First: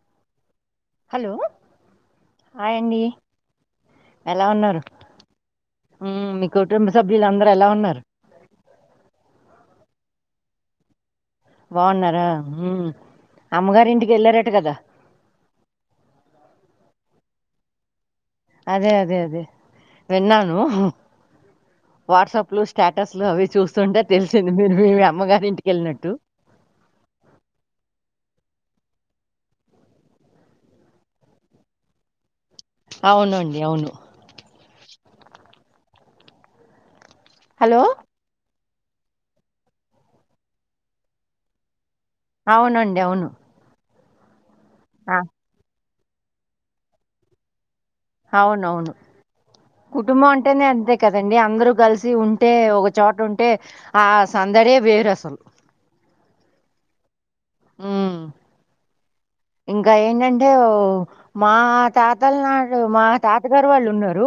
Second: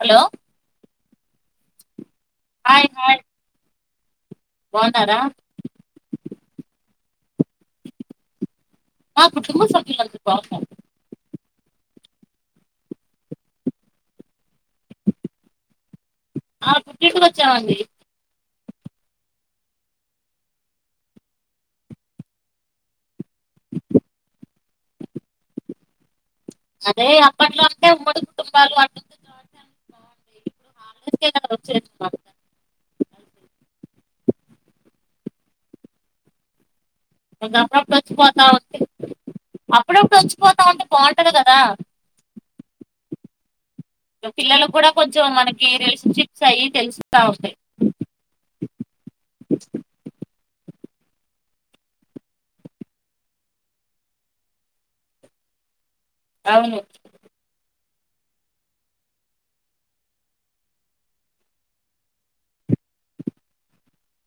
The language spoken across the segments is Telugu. హలో హలో హాయ్ అండి ఎలా ఉన్నారు బాగున్నారా మీ కుటుంబ సభ్యులం మా కుటుంబ సభ్యులామ్ బాగునం బాగున్నారా అమ్మగారి ఇంటికి వెళ్ళారట కదా ఆ పుట్టింటికి వచ్చామండి అదే అదే అదే విన్నాను వాట్సాప్లు స్టేటస్లు అవి చూస్తుంటే తెలిసింది మీరు మీ అమ్మగారి ఇంటిక వెళ్ళినట్టు అదే అప్పట్లో అంటే ఉమ్మడి కుటుంబాలు అంట చ బాగుంటాయి ఇప్పుడు హాలడేస్ వచ్చేన్నమా అవునుండి అవును హలో అపుడపుడు వచ్చిపోతా అప్పుడప్పుడు వచ్చిపోతా ఉంటే బాగుంటది కదా అవునండి అవును పిల్లలు కూడా ఆ కొంచెం మనకి రేష్ట్ చిప్స్ అయ్యి తెలుస్తా ఉంటాయి అవునవును కుటుంబం అంటేనే అంతే కదండి అందరూ కలిసి ఉంటే ఒకచోట ఉంటే ఆ సందడే వేరు అసలు అవును ఆ ఇంకా ఏంటంటే మా తాతల నాడు మా తాతగారు వాళ్ళు ఉన్నారు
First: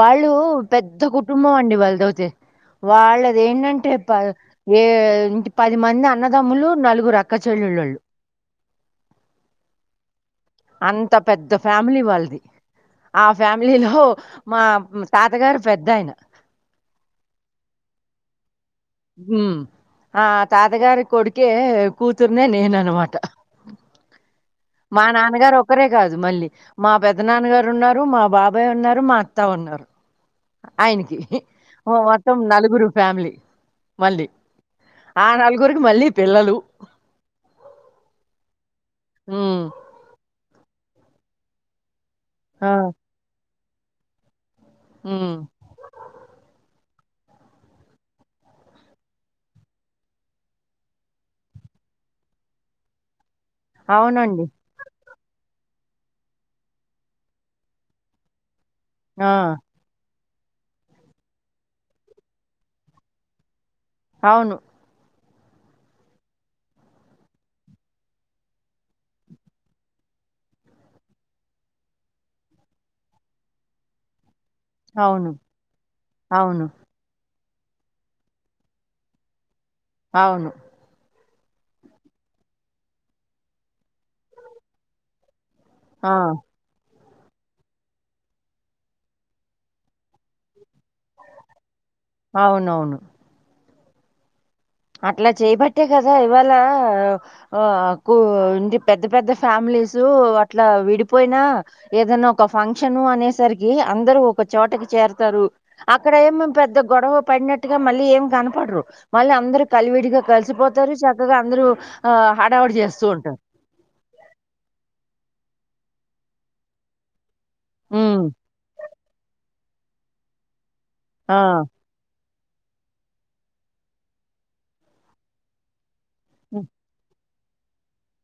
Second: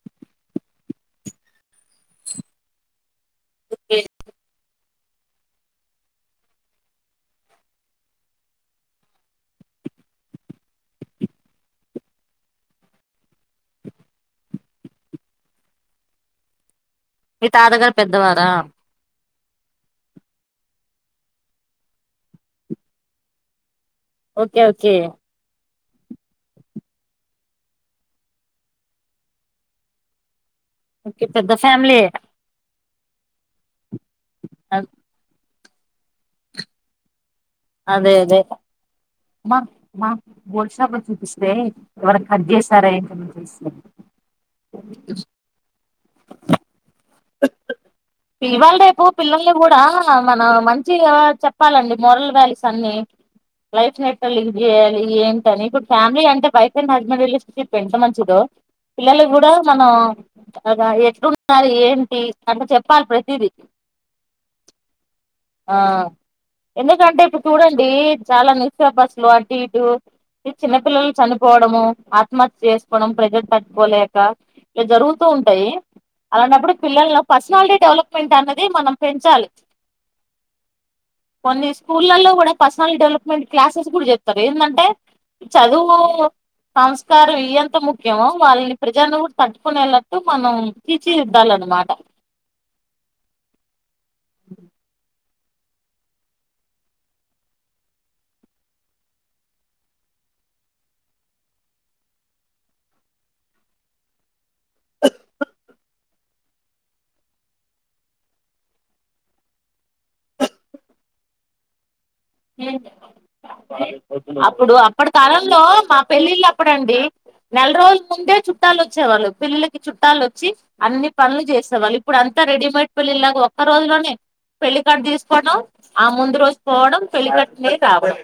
వాళ్ళు పెద్ద కుటుంబం అండి వాళ్ళదవుతే వాళ్ళ అ ఏంటంటే ఓకే ప ఏ ఇంటి పది మంది అన్నదమ్ములు నలుగురు అక్కచల్లేళ్ళు అంత పెద్ద ఫ్యామిలీ వాళ్ళ ఆ ఫ్యామిలీలో మా తాతగారు పెద్దయన ఈ తాతగారు పెద్దవారా ఉ ఆ తాతగారి కొడుకే కూతుర్నే నేన్ అన్ మాట ఓకే ఓకే ఒక్కరే కాదు మళ్ళీ మా పెద్ద నాన్నగారు ఉన్నారు మా బాబాయ్ ఉన్నారు మా అత్తా ఉన్నారు ఆయనకి ఓకే పెద్ద ఫ్యామిలీ మొత్తం నలుగురు ఫ్యామిలీ మళ్ళీ ఆనాలుగు గురికి మళ్ళీ పిల్లలు అదే అదే మా హ్మ్. మా బోత్ షాపులు చూపిస్తీ ఇవాలా కట్ చేసారా ఏంటి అని తెలిసింది అ ఆ ఇవాళ రేపు పిల్లల్ని కూడా మన మంచిగా చెప్పాలండి మోారల్ వ్యాల్యూస్ అన్నిీ వైఫ్ నెట్ అవునండి. పోయింది ఏ ఇ ఏంటని ఇప్పుడు ఫ్యామిలీ అంటే వైఫ్ అండ్ హస్బెండ్ రిలేషన్షిప్ ఎంత మంచిదో ఆ! పిల్లలకు కూడా మనం అగా ఎట్లున్నారు ఏంటి అంట చెప్పాలి ప్రతిదీ అవును ఆ ఎందుకంటే ఇప్పుడు చూడండి చాలా న్యూస్ పేపర్స్ లో అటు ఇటు చిన్నపిల్లలు చనిపోవడము ఆత్మహత్య చేసుకోవడం ప్రజలు తట్టుపోలేక ఇలా జరుగుతూ అవును. ఉంటాయి అవును. అలాంటప్పుడు పిల్లల పర్సనాలిటీ డెవలప్మెంట్ అనేది మనం పెంచాలి అవును కొన్ని స్కూళ్లలో కూడా పర్సనల్ డెవలప్మెంట్ క్లాసెస్ కూడా చెప్తారు ఏంటంటే చదువు ఆ! సంస్ సంకారం ఇ ఎంత ముఖ్యమో వాళ్ళని ప్రజలను కూడా తట్టుకునేలట్టు మనం తీర్చిదిద్దాలన్నమాట అవునవును మ్మ్ అట్లా చేయబట్టే కదా ఇవాళ ఆ ఇ పెద్ద పెద్ద ఫ్యామిలీస్ అట్లా విడిపోయినా ఏదనా ఒక ఫంక్షన్ అనేసరికి అందరూ ఒక చోటకి చేరతారు అక్కడ ఏమ పెద్ద గొడవ పడినట్టుగా మళ్ళీ ఏం కనపడరు మళ్ళీ అందరు కలివిడిగా కలిసిపోతారు చక్కగా అందరూ ఆ హడావుడి చేస్తూ ఉంటారు అప్పుడు అప్పటి కాలం లో మా పెళ్ళిళ్ళు అప్పుడండి నెల రోజుల ఉమ్, ముందే చుట్టాలు వచ్చేవాళ్ళు పెళ్ళిళ్ కి చుట్టాలు వచ్చి అన్ని ఆ, పనులు చేసేవాళ్ళు ఇప్పుడు అంత్ అంతా రెడీమేడ్ పెళ్లిలాగా ఒక్క రోజు లోనే పెళ్లి కడ్ తీసుకోవడం ఆ ముందు రోజు ఉమ్, పోవడం పెళ్ళకట్లే కావడం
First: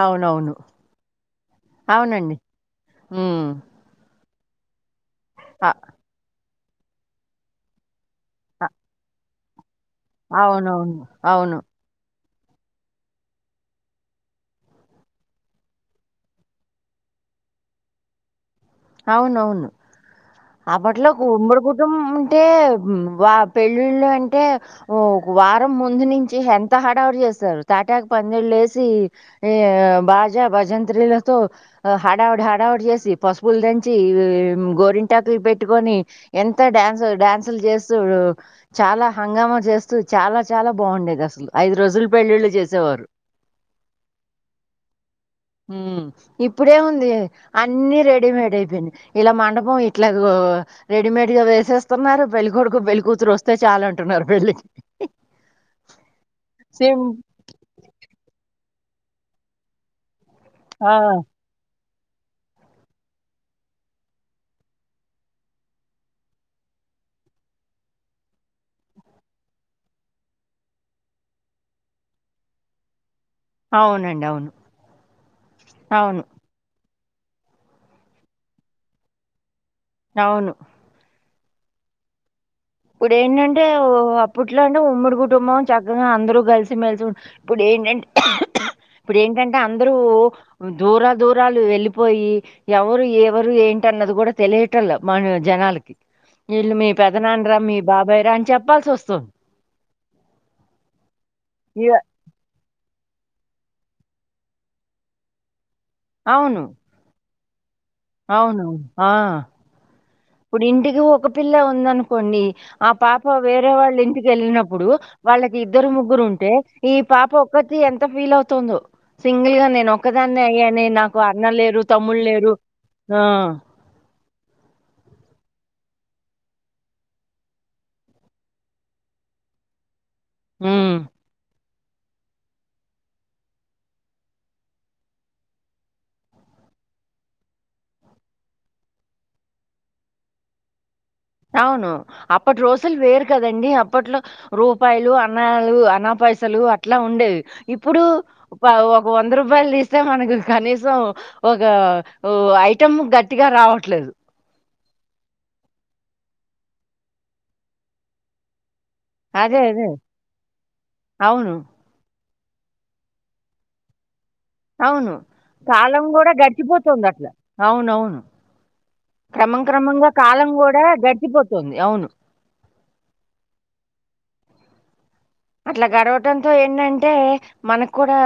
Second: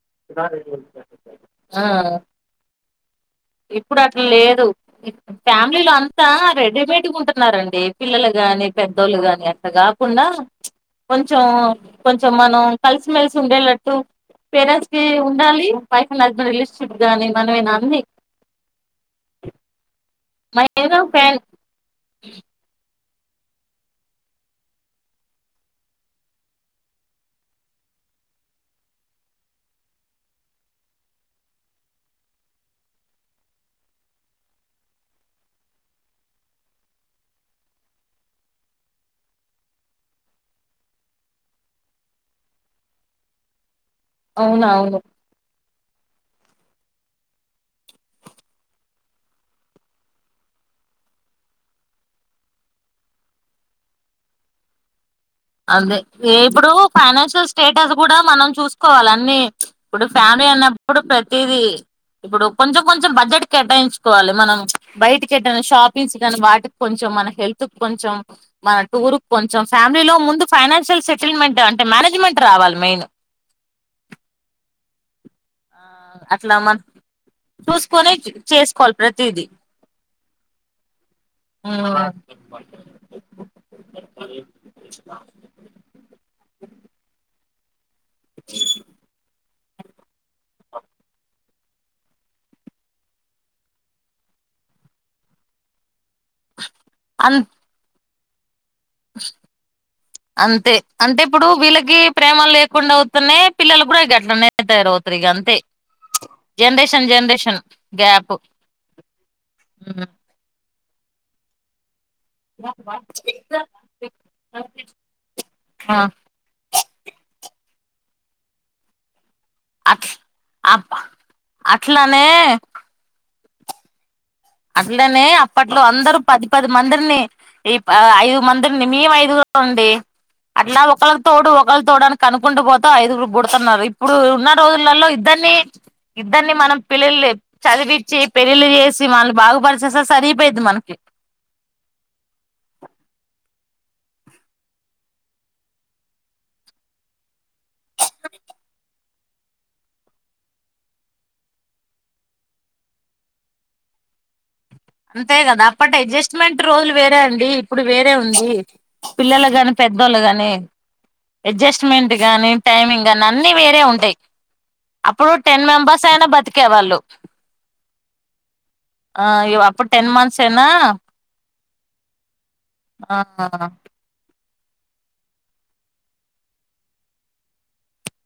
అవునవును ఆ మ్మ్ మ్మ్ లేదు ఫ్యామిలీలో అంతా రెడ్ రేడిమెట్ ఉంటున్నారండి పిల్లలు గాని ఆ, పెద్దోళ్ళు గాని అట్టగాదు కుండా ప్ల్చ్ అవునవును కొంచెం అవును కొంచ సో మనం కలిసిమెలిసి ఉండేలట్టు పేరెంట్స్ కి ఉండాలి వైఫ్ అండ్ హస్బెండ్ రిలేషన్షిప్ గాని మనమేనా అంది అవునవును అప్పట్లోకు ఉమ్మడి కుటుంబం ఉంటే మ్మ్ వా పెళ్ళిళ్ళు అంటే వారం ముందు నుంచి ఎంత హడావు చేస్తారు తాటాకు పందిళ్ళు వేసి బాజా భజంత్రీలతో హడావుడి హడావుడి చేసి పసుప్ పులు దంచి గోరింటాకులు పెట్టుకొని ఎంత డ్యాన్సు డ్యాన్సులు చేస్తూ చాలా హంగామా చేస్తూ చాలా చాలా బాగుండేది అసలు ఐదు రోజులు పెళ్ళిళ్ళు చేసేవారు అవున అవును ఊ ఇప్పుడే ఉంది అన్ని రే రెడీమేడ్ అయిపోయింది ఇలా మండపం ఇట్లా రెడీమేడ్ గా వేసేస్తున్నారు పెళ్ళికొడుకు పెళ్ళికతురు వస్తే చాలు అంటున్నారు పెళ్లికి అదే ఇప్పుడు ఫైనాన్షియల్ స్టేటస్ కూడా మనం చూస్ కోవాలన్నీ ఇప్పుడు ఫ్యామిలీ ఆ అన్నప్పుడు ప్రతిదీ ఇప్పుడు కొంచెం కొంచెం బడ్జెట్ కొంచటాయించుకోవాలి మనం బయట కేట్టా షాపింగ్స్ కానీ వాటికి కొంచెం మన హెల్త్ కొంచెం మన టూర్ కొంచెం ఫ్యామిలీలో ముందు ముందు ఫైనాన్షియల్ సెటిల్మెంట్ అంటే మేనేజ్మెంట్ రావాలి మెయిన్ అవునండి అవును ఆ అవును అట్లా మన చూసుకునే చేసుకోవాలి ప్రతిదీ అవును ఆ ఇప్పుడు ఏంటంటే అప్పట్లోనూ ఉమ్మడి కుటుంబం చక్కగా అందరు కలిసి మెలిసి ఉ ఇప్పుడు ఏంటంటె ఇప్పుడు ఏంటంటే అందరూ దూర దూరాలు వెళ్ళిపోయి ఎవరు ఎవరు ఏంటి అన్నది కూడా తెలియటల మన జనాలకి ఎలుమి అం పెదనాన్ బభైరన్ చెప్ అంతే అంటే ఇప్పుడు ఇగ వీళ్ళకి ప్రేమాలు లేకుండా అవ్ అనే పిల్లలు కూడా ఈ ఘట్లనేతయారవుతారు ఇగ అంతే జెనరేషన్ జెనరేషన్ అవును ఆ ఇప్పుడు ఇంటికి ఒక పిల్ల ఉందను అనుకోండి ఆ పాప వేరే వాళ్ళ ఇంటికి వెళ్ళినప్పుడు వాళ్ళకి ఇద్దరు ఆ ముగ్గురు ఉంటే ఈ పాప ఒక అది ఎంత ఫీల్ అవుతుందో సింగిల్ గా నేను అట్ ఒక్కదాన్నే అయ్యానే అప్ నాకు అన్నల్ లేరు తమ్ముళ్ళు అట్లనే లేరు ఆ అసలుదని అప్పట్లో అందరుూ పది పది మందిరిని ఈ ఐదు మందిరిని మము ఐదుగురాం అండి అట్ నా హ్మ్. ఒకళకి తోడు తడానికి అనుకుంటూ పోత ఐదుగురు గుడుతున్నారు ఇప్పుడు ఉన్న రోజులలో ఇద్దరిని ఇద్దరిని మనం పిల్ల చదివించి పెళ్ళిళ్లి చేసి మన బాగుపరిసేస్తా సరిపోయిద్ది మనకి అవును అప్పటి రోజులు వేరు కదండి అప్పట్లో రూపాయలు అన్నాలు అన్న పైసలు అట్లా ఉండేవి ఇప్పుడు ఒక వంద రూపాయలు తీస్తే మనకు కనీసం ఒక ఐటం గట్టిగా రావట్లేదు అంతే కదా అప్పటి అడ్జస్ట్మెంట్ రోజులు వేరే అండి ఇప్పుడు వేరే ఉంది పిల్లలు అదే. కాని అదే. పెద్దోళ్ళు కానీ అవును. అడ్జస్ట్మెంట్ గాని టైమింగ్ గానీ అన్నిీ వేరే ఉంటాయి అవును అప్పుడు టెన్ కాలం మెంబర్స్ అయినా కూడా బతికే వాళ్ళు గడిచిపోతుంది అట్లా అవునవును ఆ క్రమం క్రమ అప్పుడు టెన్ క్రమంగా మంత్స్ కాలం అయినా కూడా గడిచిపోతుంది అవును ఆ అట్లా గడవటంతో ఏంటంటే మనకు కూడా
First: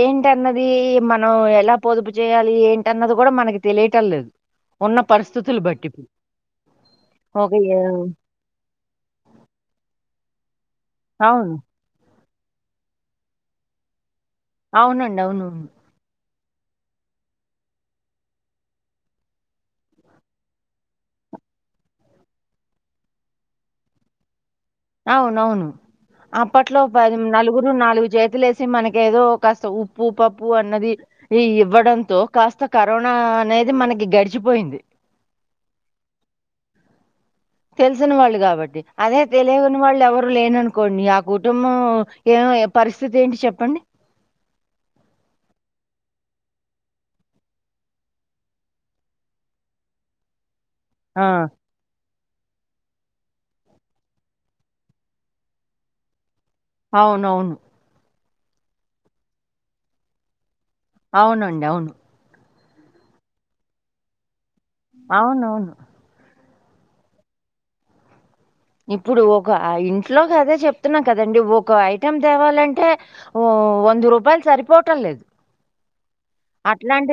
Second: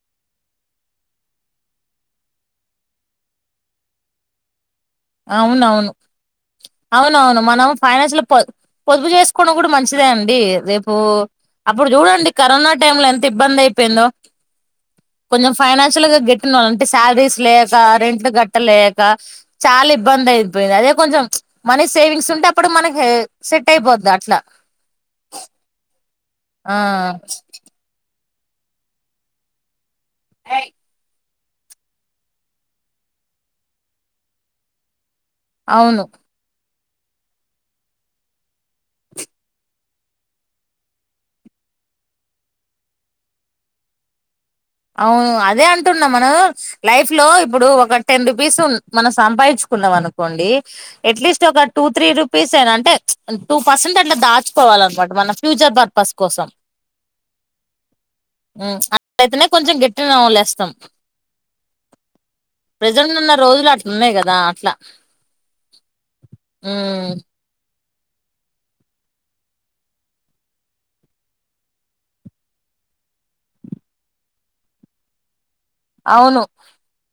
ఏంటన్నది మనం ఎలా పొదుపు చేయాలి ఏంటన్నది కూడా మనకి తెలియటం లేదు ఉన్న పరిస్థితులు బట్టి అవునవును ఇప్పుడు. అవునవును ఒక మనం యా ఫైనాన్స్ లో పొ పొదుపు చేసుకోడం కూడా మంచిదే అండి అది రేప్ ఓ అవును. అప్పుడు చూడండి కరోనా టైమ్ లో ఎంత ఇబ్బంది అయిపోయిందో అవునండి. అవునవును. కొంచం ఫైనాన్షల్గా గెట్ అంటే శాలరీస్ లేక రెంట్లు గట్ట లేక చాలా ఇబ్బంది అయిపోయింది అదే కొంచెం మనీ సేవింగ్స్ ఉంటే అప్పుడు మనకి సెట్ అయిపోది అట్లా అవునవును ఆ అప్పట్లో పది నలుగురు నాలుగు జ వలేసి మనక ఏదో కాస్త ఉ ప్పు పప్పు అన్నది ఈ ఇవ్వడంతో కాస్త కరోనా అనేది మనకి గడిచిపోయింది అవును తెలిసిన వాళ్ళు కాబట్టి అదే తెలియని వాళ్ళు ఎవరు లేననుకోండి ఆ కుటుంబం ఏ పరిస్థితి ఏంటి చెప్పండి అవును అదే అంటున్నాం మనం లైఫ్ లో ఇప్పుడు ఒక టెన్ రూపీస్ మనం సంపాదించుకున్నాం అనుకోండి ఆ! ఎట్లీస్ట్ ఒక టూ త్రీ రూ పర్సెంట్ అంటే టూ పర్సెంట్ అట్లా దాచుకోవాలనమాట మన ఫ్యూచర్ పర్పస్ కోసం అవునవును అయితేనే కొంచెం గట్టిన నవళలేస్తాం అవునండి. అవును. ప్రజెంట్ ఉన్న రోజులు అట్ల ఉన్నాయి కదా అవునవును మ్మ్ ఇప్పుడు ఒక ఇంట్లోకి అదే చెప్తున్నా కదండి ఒక ఐటెం తేవాలంటే వంద రూపాయలు సరిపోవటం లేదు అవును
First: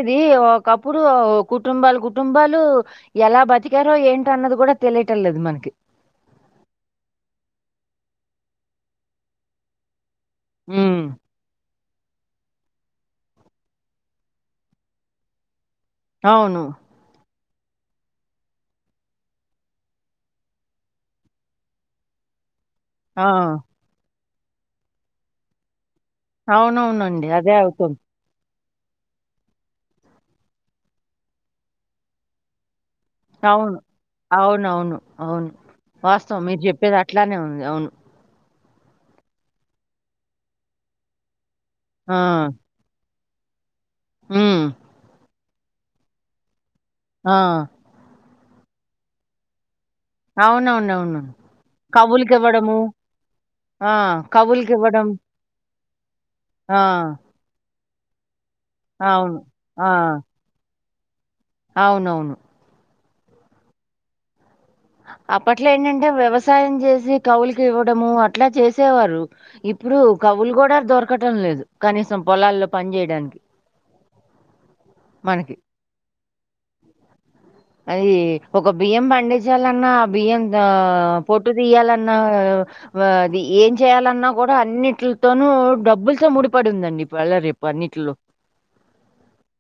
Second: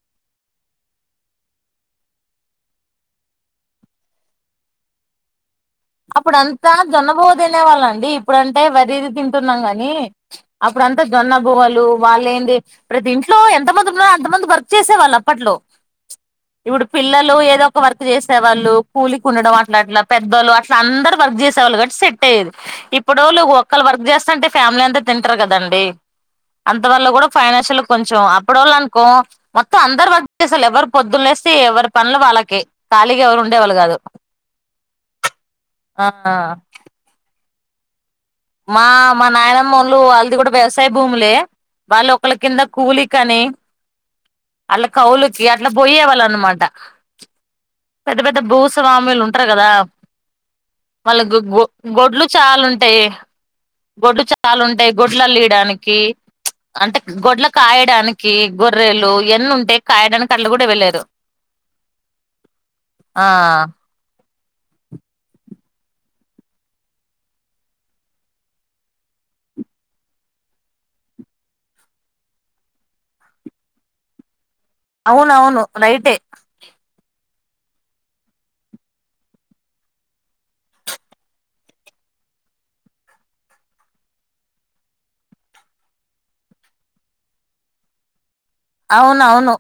ఇది ఒకప్పుడు కుటుంబాలు కుటుంబాలు ఎలా బతికారో ఏంట అన్నది కూడా తెలియటం లేదు మనకి అప్పుడ అంతా జొన్నబోవ తినే వాళ్ళ అండి ఇప్పుడుంటే వరి ఇది తింటున్నాం కానీ అప్పుడ హ్మ్. అంతా జొన్న బువ్వలు వాళ్ళు ఏంటి ప్రతి ఇంట్లో ఎంతమంది ఉన్నో అంత మంది వర్క్ చేసే వాళ్ళు అప్పట్లో అవును. ఇప్పుడు పిల్లలు ఎ ద ఒక వర్క్ చేసేవాళ్ళు కూలి కి ఉండడం అట్లా అట్లా పెద్దళ్లు అట్లా అందరు వర్క్ చేసేళ్ళు గటి సెట్ అయ్యది ఆ! ఇప్పుడొల్లు ఒక్కళ్ళు వర్క్ చేస్తంటే ఫ్యామిలీ అంతా తింటరు కదండి అంత వల్ల కూడా అవునవునండి. అదే ఫైనాన్షియల్ లో అవుతుంది. కొంచెం ఇప్పుడోళ్ళు అనుకో మొత్తం అందరు వర్క్ చేసేవాళ్ళే ఎవరు పొద్దున్న లేస్తే ఎవరి పనులు వాళ్ళకి అవును అవునవును అవును వాస్తవం ఆ మీరు చెప్పేది అట్ల అవును అవును మా మా నాయనమ్మమోళ్ళు వాల్దిగూడ వ్యవసాయ భూములే వాళ్ళు ఆ! ఒకళ కింద కూలి కానీ హ్మ్. ఆళ్ళ కౌలు గీ అట్లా పోయే వాళ్ళ అనమాట ఆ పెద్ద పెద్ద భూస్వాములు ఉంటారు కదా అవునవునవును. వాళ్ళ గ గొడ్లు చాలా కబుర్లికివ్వడము. ఉంటాయి ఆ! గొడ్లు చాలా ఉంటాయి కబుర్లికివ్వడం. గొడ్లల ఈడ మనకి ఆ! అంటే గొడ్ల కాయ ట్యానికి గొర్రెలు అవును. ఇవన్నీ ఉంటాయ్ ఆ! కాయడానికి కళ్ళ కూడా ఎవలేదు అవునవును ఆ అప్పట్లో ఏంటంటే వ్యవసాయం చేసి కవులకి ఇవ్వడము అట్లా చేసేవారు ఇప్పుడు కవులు కూడా దొరకటం లేదు కనీసం పొలాల్లో పని చేయడానికి అవునవును రైటే [inaudible] అది ఒక బియ్యం పండించాలన్నా ఆ బియ్యం తో పొట్టు తీయాలన్నా అది ఏం చేయాలన్నా కూడా అన్నిట్లోతును డబ్బులతో ముడిపడి ఉందండి ఇవళ రేపు అన్నింటిలో అవునవును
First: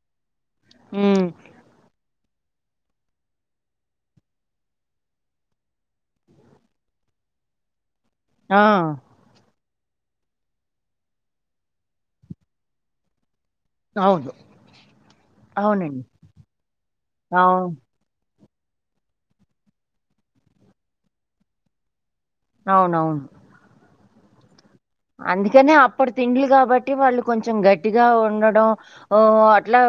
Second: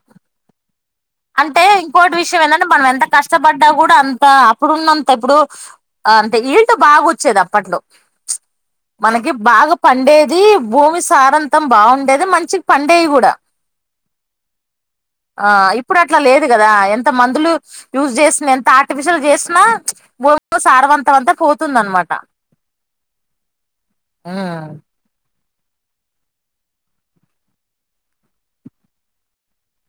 హ్మ్. అంటే ఇంకోటి విషయం ఏందంటే మనం ఎంత కష్టపడ్డా కూడా అంత అప్పుడున్నంత ఇప్పుడు అంటే ఈల్టు బాగ వచ్చేది అప్పట్లో ఆ! మనకి బాగ పండేది భూమి సారంతం బాగుండేది మంచి పండేవి కూడా అవును ఆ అవున ఇప్పుడు అట్లా లేదు గదా ఎంత మందులు యూజ్ చేసిన ఎంత ఎంత ఆర్టిఫిషియల్ చేసినా భూమిలో సారవంతమంతా పోతుంద అనమాట అవునవును మ్ అందుకనే అప్పుడు తిండ్లు కాబట్టి, వాళ్ళు కొంచెం గట్టిగా ఉండడం ఉ అట్లా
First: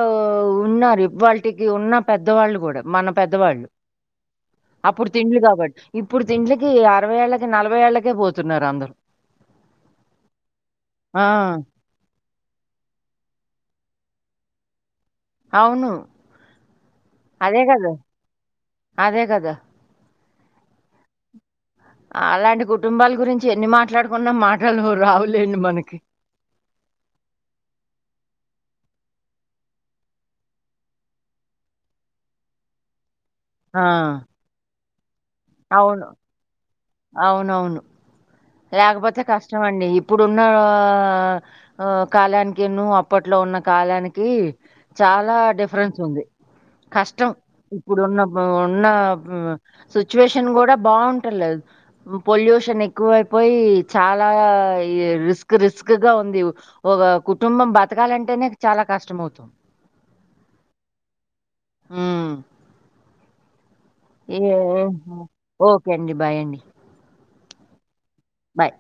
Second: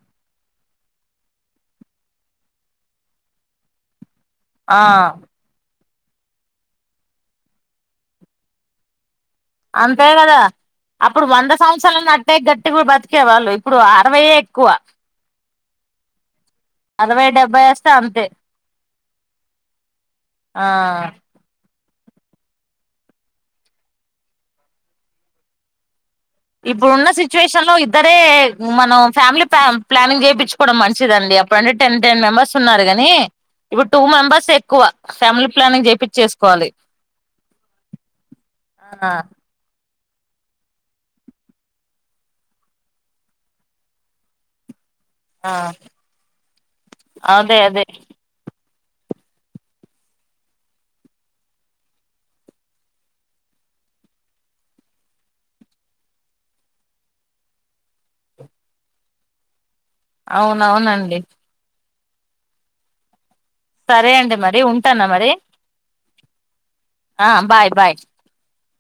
ఉన్నారు. వాళ్టికి ఉన్న పెద్దవాళ్ళు కూడా మన పెద్దవాళ్ళు ఆ అప్పుడు తిండ్లు కాబట్టి ఇప్పుడు తిండ్ల కి అరవై ఏళ్ళకి నలభై ఏళ్ళకే పోతున్నారు అందరు అంతే కదా అప్పుడు వంద సంవత్సరాలు దాట్ అంటే గట్టిగ బతికేవాళ్ళు ఇప్పుడు అరవైయే ఎక్కువ అవును అరవై అదే డెబ్బై వస్తే గదా! అంతే అదే కదా! ఆ అలాంటి కుటుంబాల గురించి ఎన్ని మాట్లాడుకున్నా, మాటలు రావులేండి మనకి. ఇప్పుడు ఉన్న సిచ్యువేషన్ లో ఇద్దరే, మనం ఫ్యామిలీ ప ప్లానింగ్ చేయించుకోవడం మంచిదండి. అప్పుడు అంటే టెన్ టెన్ మెంబెర్స్ ఉన్నారు కాని, ఆ! ఇప్పుడు టూ మెంబర్స్ ఎక్కువ ఫ్యామిలీ ప్లానింగ్ అవును. చేపిచ్చేసుకోవాలి అవునవును ఆ లేకపోతే కష్టంమండి ఇ ఇప్పుడున్న కాలానికి ను అప్పట్లో ఉన్న కాలానికి చాలా ఆ డిఫరెన్స్ ఉంది. కష్టం అదే అదే ఇప్పుడు ఉన్న ఉ సిచ్యువేషన్ కూడా బాగుండం లేదు. పొల్యూషన్ ఎక్కువైపో పోయి చాలా రిస్క్ రిస్క్ గా ఉంది. ఒక కుటుంబం బతకాలంటేనే చాలా కష్టం అవుతొంద్ అవును అవునన్ ఊ సరే అండి ఏ మరి ఉంటానా మరి ఓకే అండి బాయ్ అండి ఆ బాయ్ బా బాయ్